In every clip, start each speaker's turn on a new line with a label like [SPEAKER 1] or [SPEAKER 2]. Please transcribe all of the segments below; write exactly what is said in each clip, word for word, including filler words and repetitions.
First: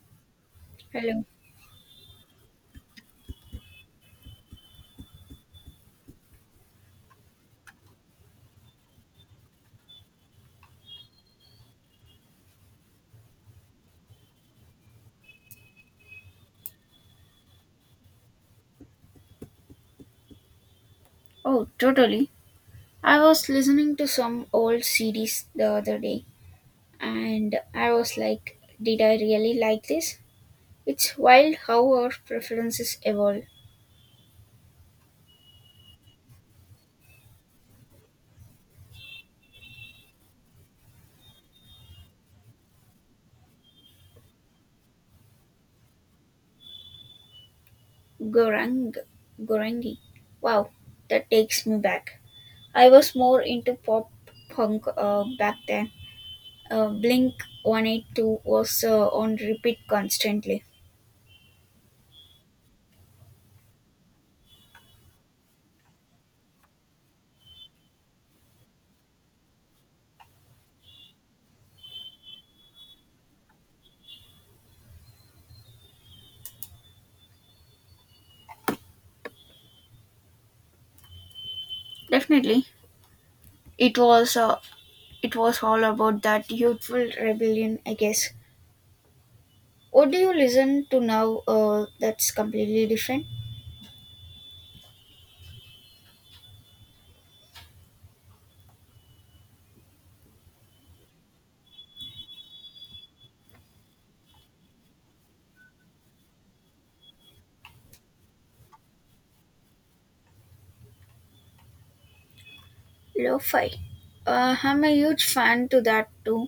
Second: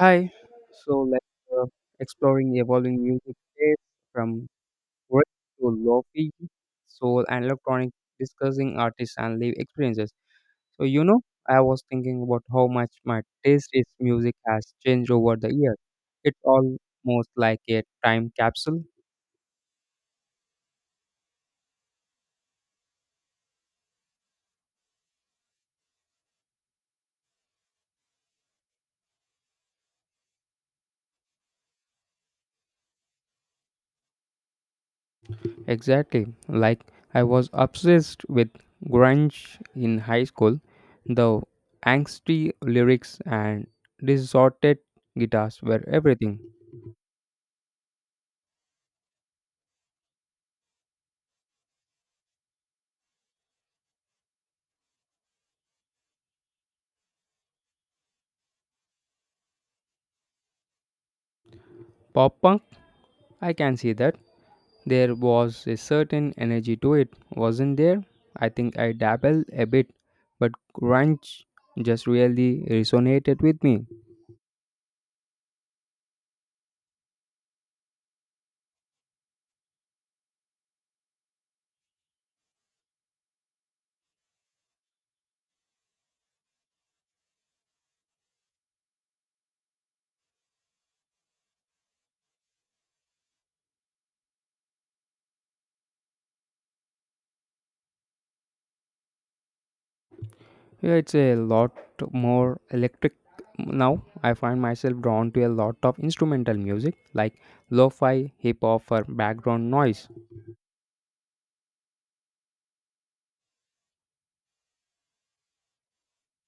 [SPEAKER 1] Hi. So
[SPEAKER 2] Hello.
[SPEAKER 1] let's uh, exploring the evolving music taste from work to lofi, soul and electronic, discussing artists and live experiences. So you know, I was thinking about how much my taste in music has changed over the years. It's almost like a time capsule.
[SPEAKER 2] Oh, totally. I was listening to some old C Ds the other day, and I was like, did I really like this? It's wild how our preferences evolve.
[SPEAKER 1] Exactly. Like I was obsessed with grunge in high school, the angsty lyrics and distorted guitars were everything.
[SPEAKER 2] Gorang, Gorangi. Wow, that takes me back. I was more into pop punk uh, back then. Uh, Blink one eighty-two was uh, on repeat constantly.
[SPEAKER 1] Pop punk, I can see that. There was a certain energy to it, wasn't there? I think I dabble a bit, but grunge just really resonated with me.
[SPEAKER 2] Definitely. It was uh, it was all about that youthful rebellion, I guess. What do you listen to now uh, that's completely different?
[SPEAKER 1] Yeah, it's a lot more electric now. I find myself drawn to a lot of instrumental music like lo fi, hip hop, for background noise.
[SPEAKER 2] Lo-fi. Uh, I'm a huge fan to that too.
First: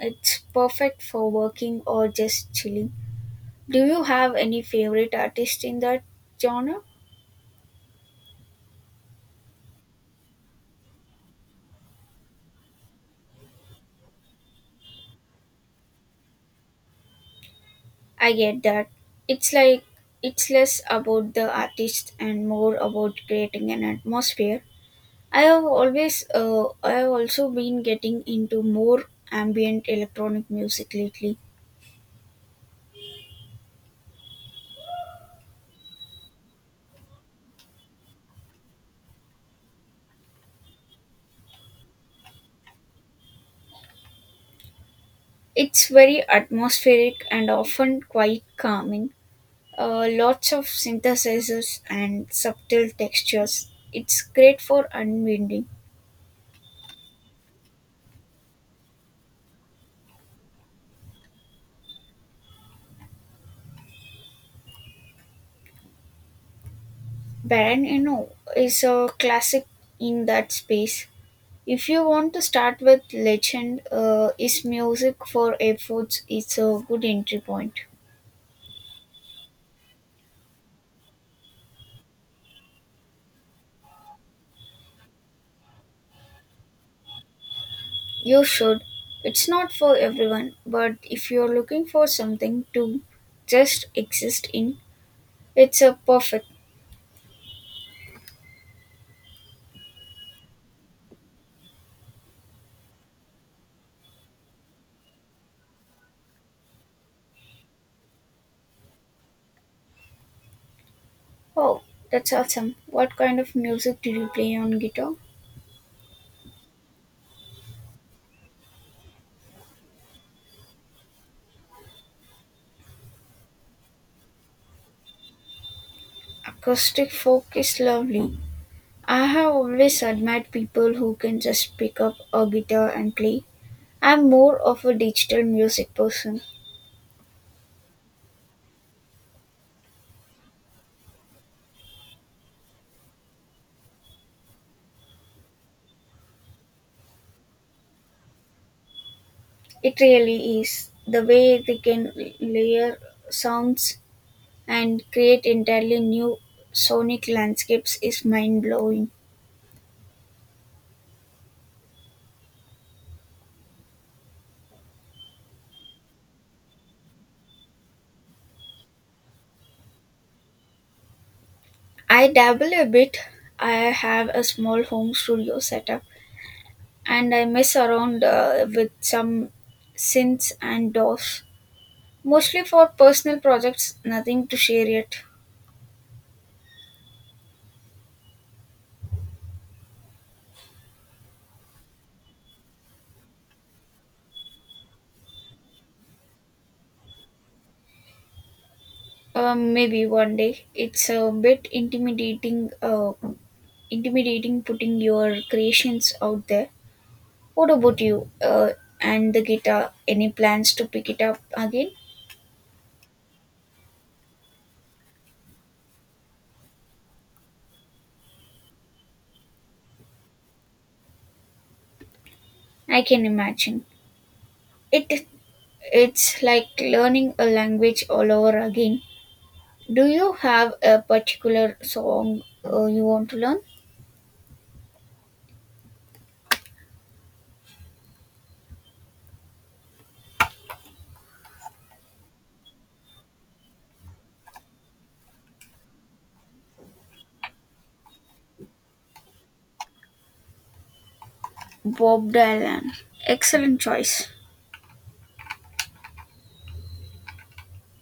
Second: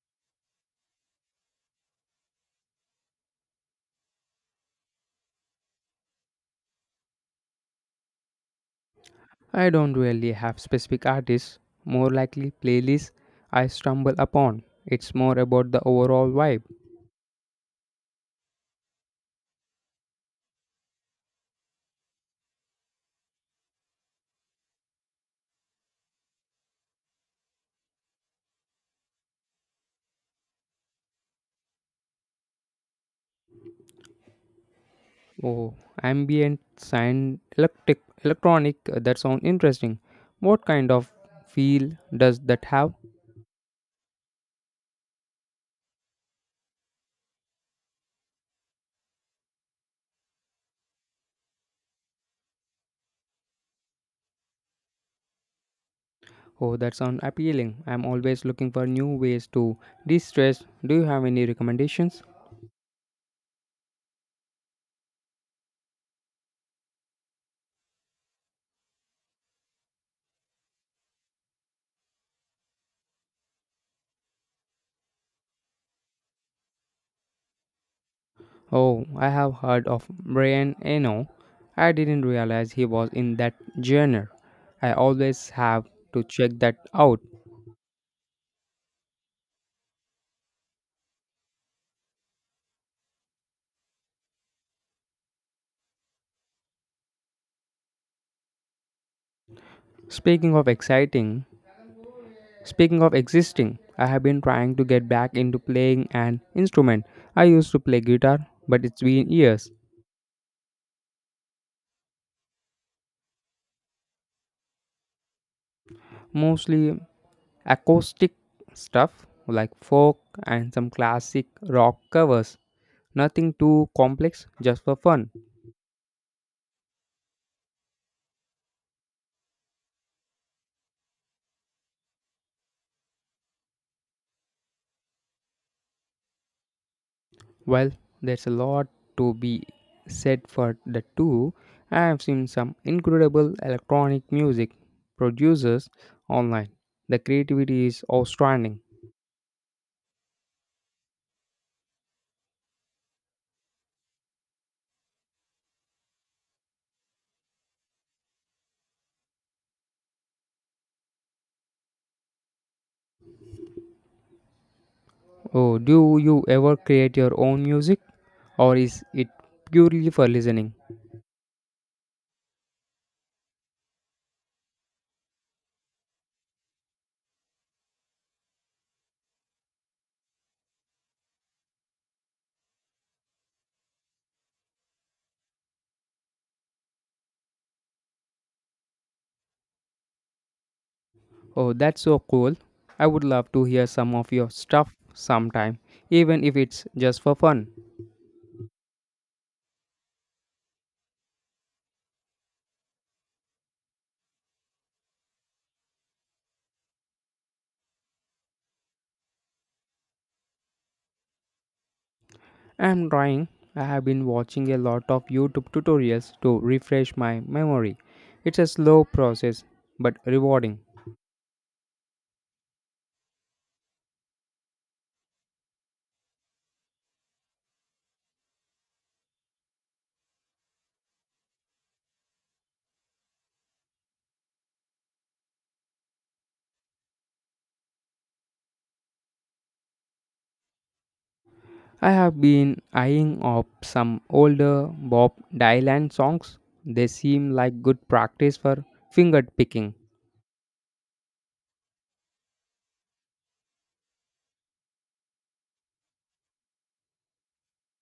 [SPEAKER 2] It's perfect for working or just chilling. Do you have any favorite artist in that genre?
[SPEAKER 1] I don't really have specific artists, more likely playlists I stumble upon. It's more about the overall vibe.
[SPEAKER 2] I get that. It's like it's less about the artist and more about creating an atmosphere. I have always uh, I have also been getting into more ambient electronic music lately.
[SPEAKER 1] Oh, ambient sound, electric, electronic. uh, That sound interesting. What kind of feel does that have?
[SPEAKER 2] It's very atmospheric and often quite calming. Uh, lots of synthesizers and subtle textures. It's great for unwinding.
[SPEAKER 1] Oh, that sound appealing. I'm always looking for new ways to de-stress. Do you have any recommendations?
[SPEAKER 2] Baron Eno is a classic in that space. If you want to start with legend, uh, is music for airports. Is a good entry point.
[SPEAKER 1] Oh, I have heard of Brian Eno. I didn't realize he was in that genre. I always have to check that out.
[SPEAKER 2] You should. It's not for everyone, but if you're looking for something to just exist in, it's a perfect.
[SPEAKER 1] Speaking of exciting, Speaking of existing, I have been trying to get back into playing an instrument. I used to play guitar, but it's been years.
[SPEAKER 2] Oh, that's awesome. What kind of music do you play on guitar?
[SPEAKER 1] Mostly acoustic stuff like folk and some classic rock covers. Nothing too complex, just for fun.
[SPEAKER 2] Acoustic folk is lovely. I have always admired people who can just pick up a guitar and play. I'm more of a digital music person.
[SPEAKER 1] Well, there's a lot to be said for the two. I have seen some incredible electronic music producers online. The creativity is outstanding.
[SPEAKER 2] It really is. The way they can layer sounds and create entirely new sonic landscapes is mind blowing.
[SPEAKER 1] Oh, do you ever create your own music or is it purely for listening?
[SPEAKER 2] I dabble a bit. I have a small home studio setup, and I mess around uh, with some synths and DAWs. Mostly for personal projects, nothing to share yet.
[SPEAKER 1] Oh, that's so cool. I would love to hear some of your stuff sometime, even if it's just for fun.
[SPEAKER 2] Um, maybe one day. It's a bit intimidating. Uh, intimidating putting your creations out there. What about you? Uh, and the guitar. Any plans to pick it up again?
[SPEAKER 1] I'm trying. I have been watching a lot of YouTube tutorials to refresh my memory. It's a slow process but rewarding.
[SPEAKER 2] I can imagine. It it's like learning a language all over again. Do you have a particular song uh, you want to learn?
[SPEAKER 1] I have been eyeing up some older Bob Dylan songs. They seem like good practice for finger picking.
[SPEAKER 2] Bob Dylan, excellent choice.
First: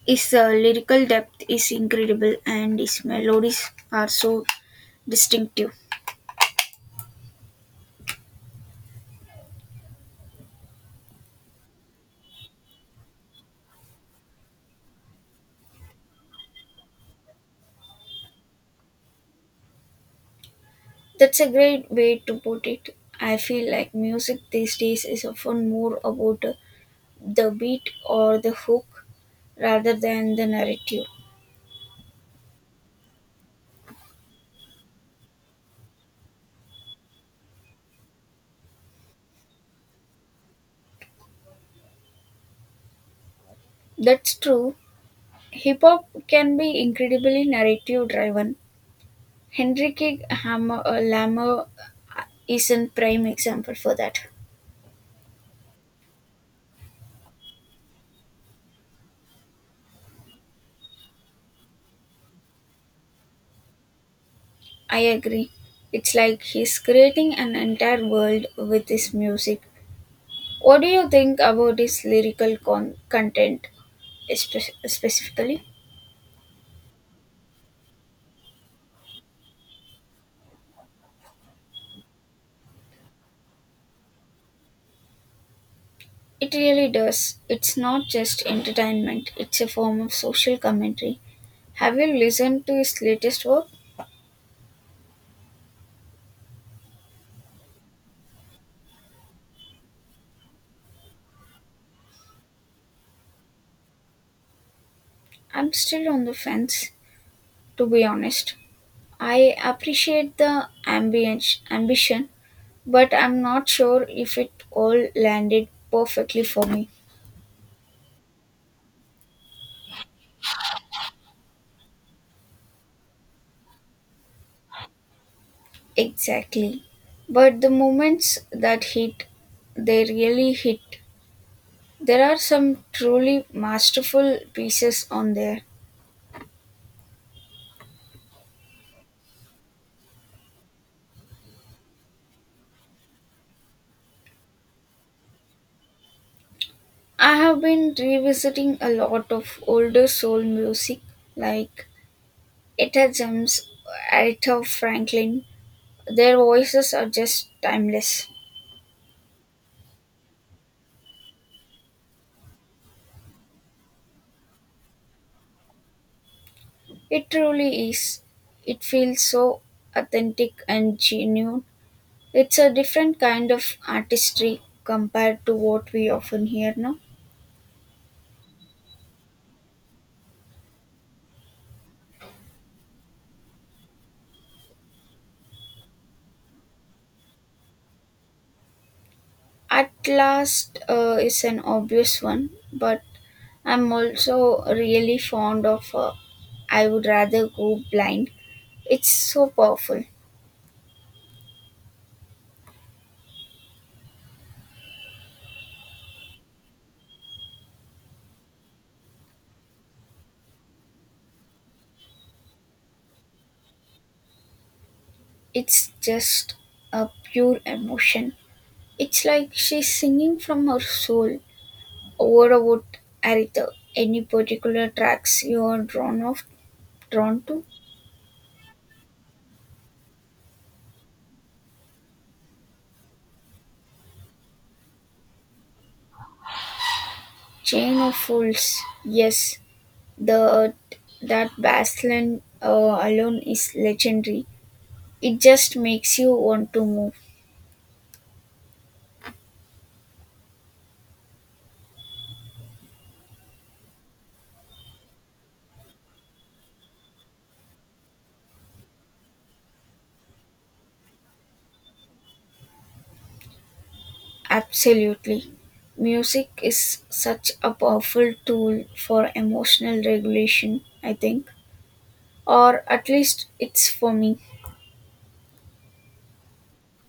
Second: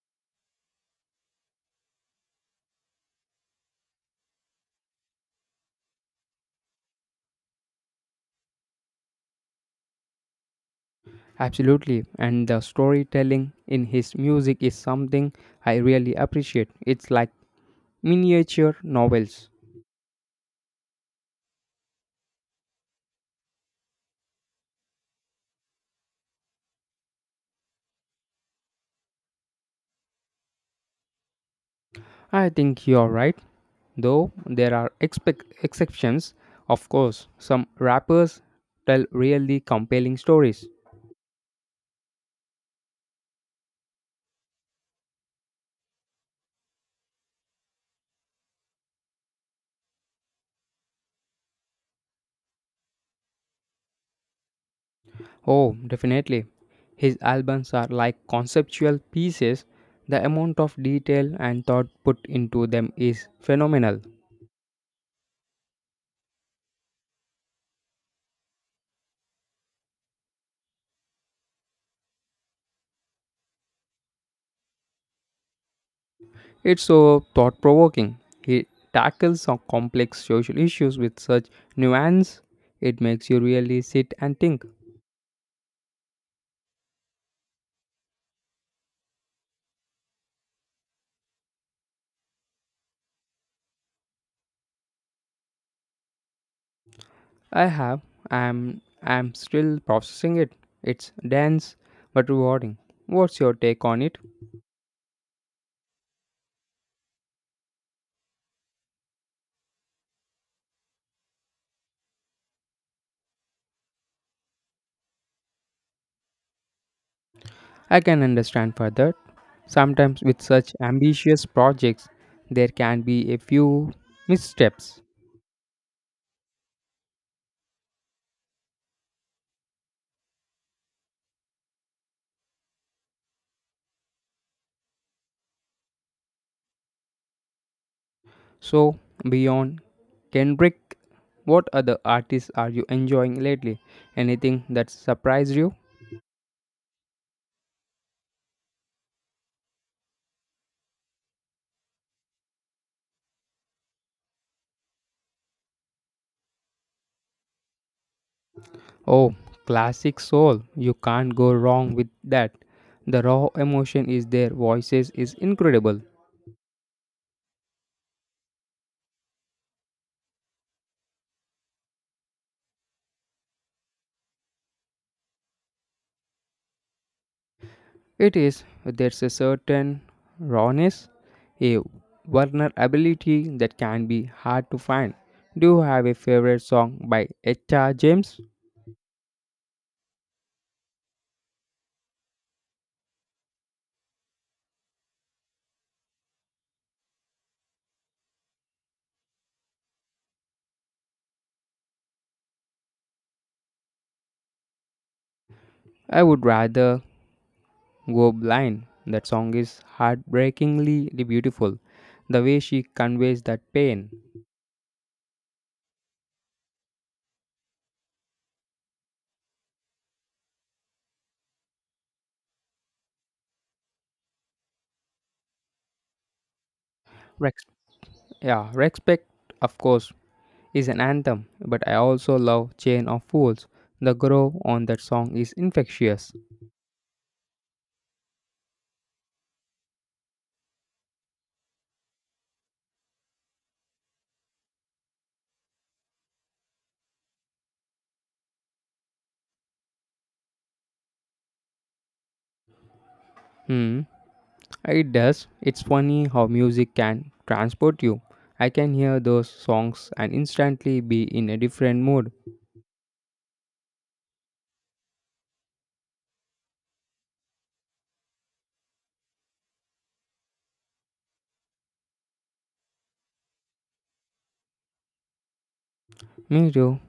[SPEAKER 2] His uh, lyrical depth is incredible and his melodies are so distinctive.
[SPEAKER 1] Absolutely, and the storytelling in his music is something I really appreciate. It's like miniature novels.
[SPEAKER 2] That's a great way to put it. I feel like music these days is often more about uh, the beat or the hook rather than the narrative.
[SPEAKER 1] I think you're right, though there are expec exceptions, of course. Some rappers tell really compelling stories.
[SPEAKER 2] That's true. Hip hop can be incredibly narrative driven. Henrik Hammer, uh, Lammer is a prime example for that.
[SPEAKER 1] Oh, definitely. His albums are like conceptual pieces. The amount of detail and thought put into them is phenomenal.
[SPEAKER 2] I agree. It's like he's creating an entire world with his music. What do you think about his lyrical con- content espe- specifically?
[SPEAKER 1] It's so thought provoking. He tackles some complex social issues with such nuance. It makes you really sit and think.
[SPEAKER 2] It really does. It's not just entertainment, it's a form of social commentary. Have you listened to his latest work?
[SPEAKER 1] I have. I'm. I'm still processing it. It's dense but rewarding. What's your take on it?
[SPEAKER 2] I'm still on the fence, to be honest. I appreciate the ambient ambition, but I'm not sure if it all landed perfectly for me.
[SPEAKER 1] I can understand further. Sometimes with such ambitious projects, there can be a few missteps.
[SPEAKER 2] Exactly. But the moments that hit, they really hit. There are some truly masterful pieces on there.
[SPEAKER 1] So beyond Kendrick, what other artists are you enjoying lately? Anything that surprised you?
[SPEAKER 2] I have been revisiting a lot of older soul music like Etta James, Aretha Franklin. Their voices are just timeless.
[SPEAKER 1] Oh, classic soul. You can't go wrong with that. The raw emotion is their voices is incredible.
[SPEAKER 2] It truly is. It feels so authentic and genuine. It's a different kind of artistry compared to what we often hear now.
[SPEAKER 1] It is there's a certain rawness, a vulnerability that can be hard to find. Do you have a favorite song by H R. James?
[SPEAKER 2] At last uh, is an obvious one, but I'm also really fond of uh, I would rather go blind. It's so powerful.
[SPEAKER 1] I would rather go blind. That song is heartbreakingly beautiful. The way she conveys that pain.
[SPEAKER 2] It's just a pure emotion. It's like she's singing from her soul. What about Aritha. Any particular tracks you are drawn of drawn
[SPEAKER 1] Rex,
[SPEAKER 2] to?
[SPEAKER 1] yeah, respect, of course. Is an anthem, but I also love Chain of Fools. The groove on that song is infectious.
[SPEAKER 2] Chain of Fools. Yes, the that bass line uh, alone is legendary. It just makes you want to move.
[SPEAKER 1] Hmm, it does. It's funny how music can transport you. I can hear those songs and instantly be in a different mood.
[SPEAKER 2] Absolutely. Music is such a powerful tool for emotional regulation, I think. Or at least it's for me.
[SPEAKER 1] Me too.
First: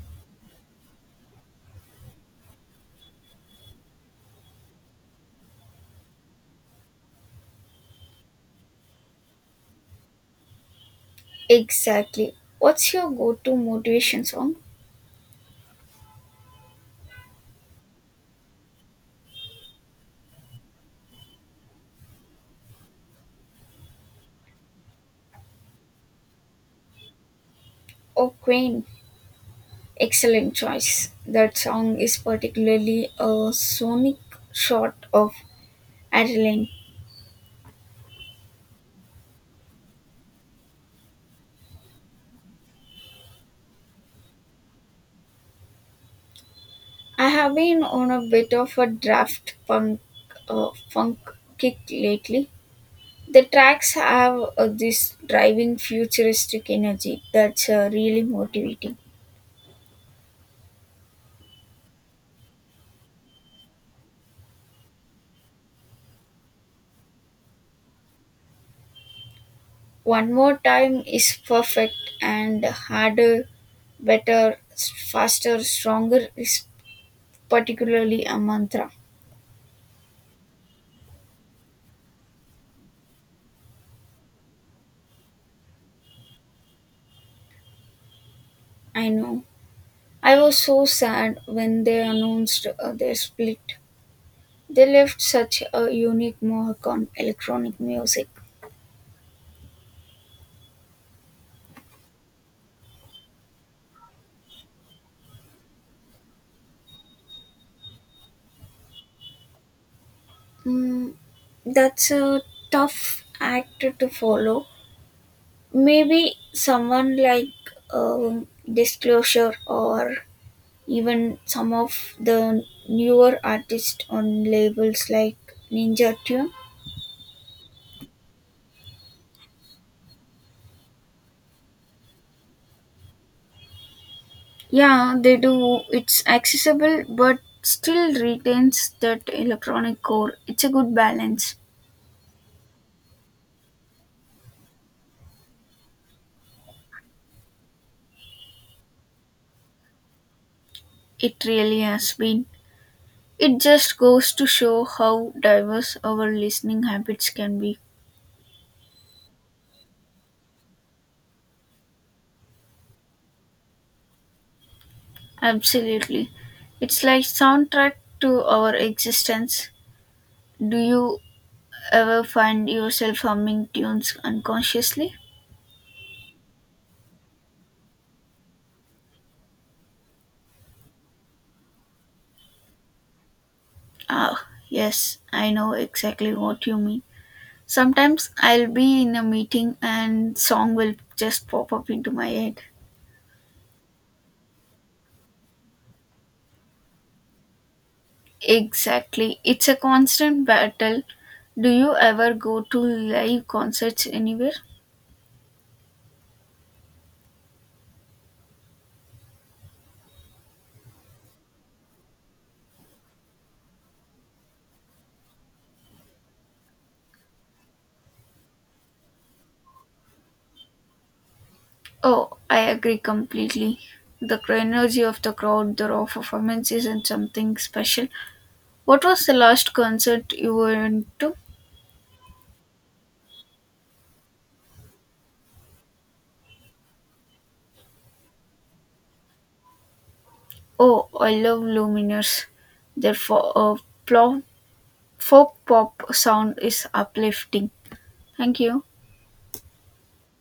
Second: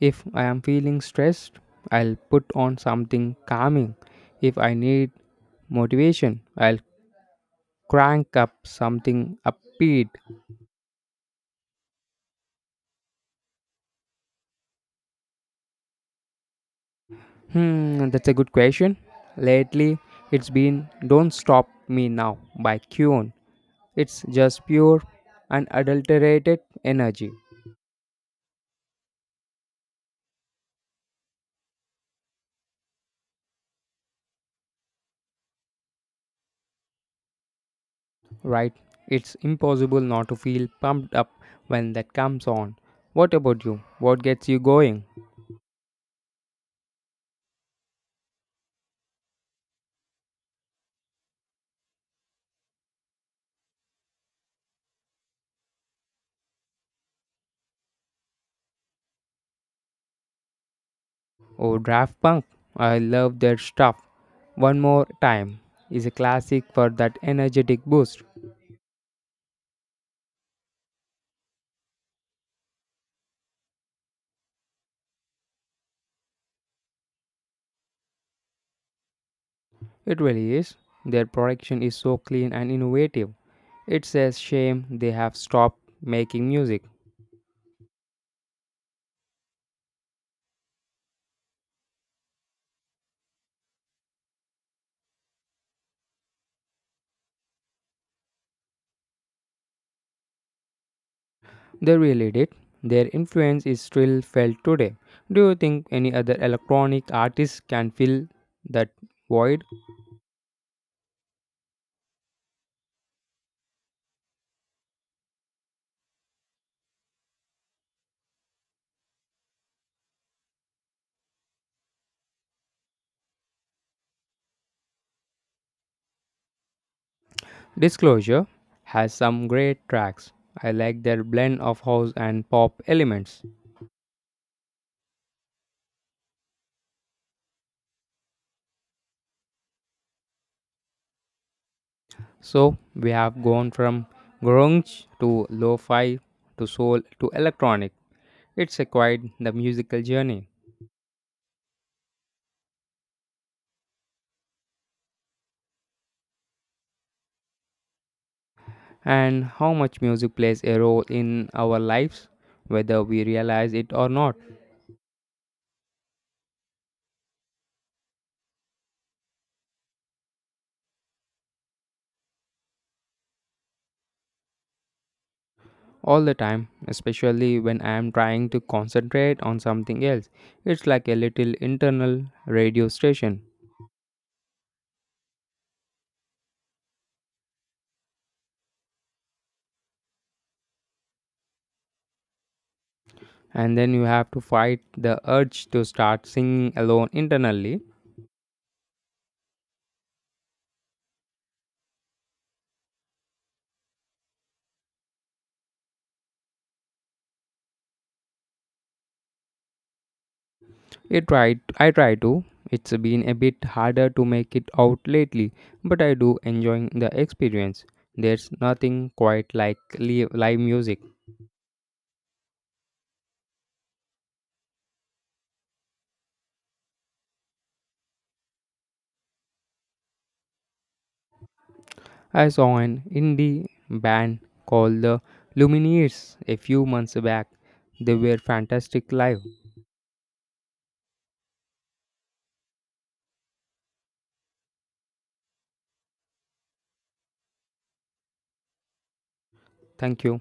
[SPEAKER 1] If I am feeling stressed, I'll put on something calming. If I need motivation, I'll crank up something upbeat.
[SPEAKER 2] Exactly. What's your go to motivation song?
[SPEAKER 1] Hmm, that's a good question. Lately, it's been Don't Stop Me Now by Kuon. It's just pure unadulterated energy,
[SPEAKER 2] Oh, Queen. Excellent choice. That song is particularly a sonic shot of adrenaline.
[SPEAKER 1] right? It's impossible not to feel pumped up when that comes on. What about you? What gets you going?
[SPEAKER 2] I have been on a bit of a draft punk, uh, funk kick lately. The tracks have uh, this driving futuristic energy that's uh, really motivating.
[SPEAKER 1] Oh, Draft Punk. I love their stuff. One More Time is a classic for that energetic boost.
[SPEAKER 2] One More Time is perfect and harder, better, s- faster, stronger is particularly a mantra.
[SPEAKER 1] It really is. Their production is so clean and innovative. It's a shame they have stopped making music.
[SPEAKER 2] I know. I was so sad when they announced uh, their split. They left such a unique mark on electronic music.
[SPEAKER 1] They really did. Their influence is still felt today. Do you think any other electronic artist can fill that void?
[SPEAKER 2] Mm, that's a tough act to follow. Maybe someone like um, Disclosure or even some of the newer artists on labels like Ninja Tune.
[SPEAKER 1] Disclosure has some great tracks. I like their blend of house and pop elements.
[SPEAKER 2] Yeah, they do. It's accessible but still retains that electronic core. It's a good balance.
[SPEAKER 1] So we have gone from grunge to lo-fi to soul to electronic. It's a quite the musical journey.
[SPEAKER 2] It really has been. It just goes to show how diverse our listening habits can be.
[SPEAKER 1] And how much music plays a role in our lives, whether we realize it or not,
[SPEAKER 2] Absolutely. It's like soundtrack to our existence. Do you ever find yourself humming tunes unconsciously?
[SPEAKER 1] all the time, especially when I am trying to concentrate on something else. It's like a little internal radio station,
[SPEAKER 2] Ah, yes, I know exactly what you mean. Sometimes I'll be in a meeting and song will just pop up into my head.
[SPEAKER 1] and then you have to fight the urge to start singing alone internally.
[SPEAKER 2] Exactly. It's a constant battle. Do you ever go to live concerts anywhere?
[SPEAKER 1] It tried, I try to. It's been a bit harder to make it out lately, but I do enjoying the experience. There's nothing quite like live live music.
[SPEAKER 2] Oh, I agree completely. The energy of the crowd, the raw performance isn't something special. What was the last concert you went to?
[SPEAKER 1] I saw an indie band called the Lumineers a few months back. They were fantastic live.
[SPEAKER 2] Oh, I love Lumineers. Their fo- uh, plo- folk pop sound is uplifting. Thank you.
[SPEAKER 1] Thank you.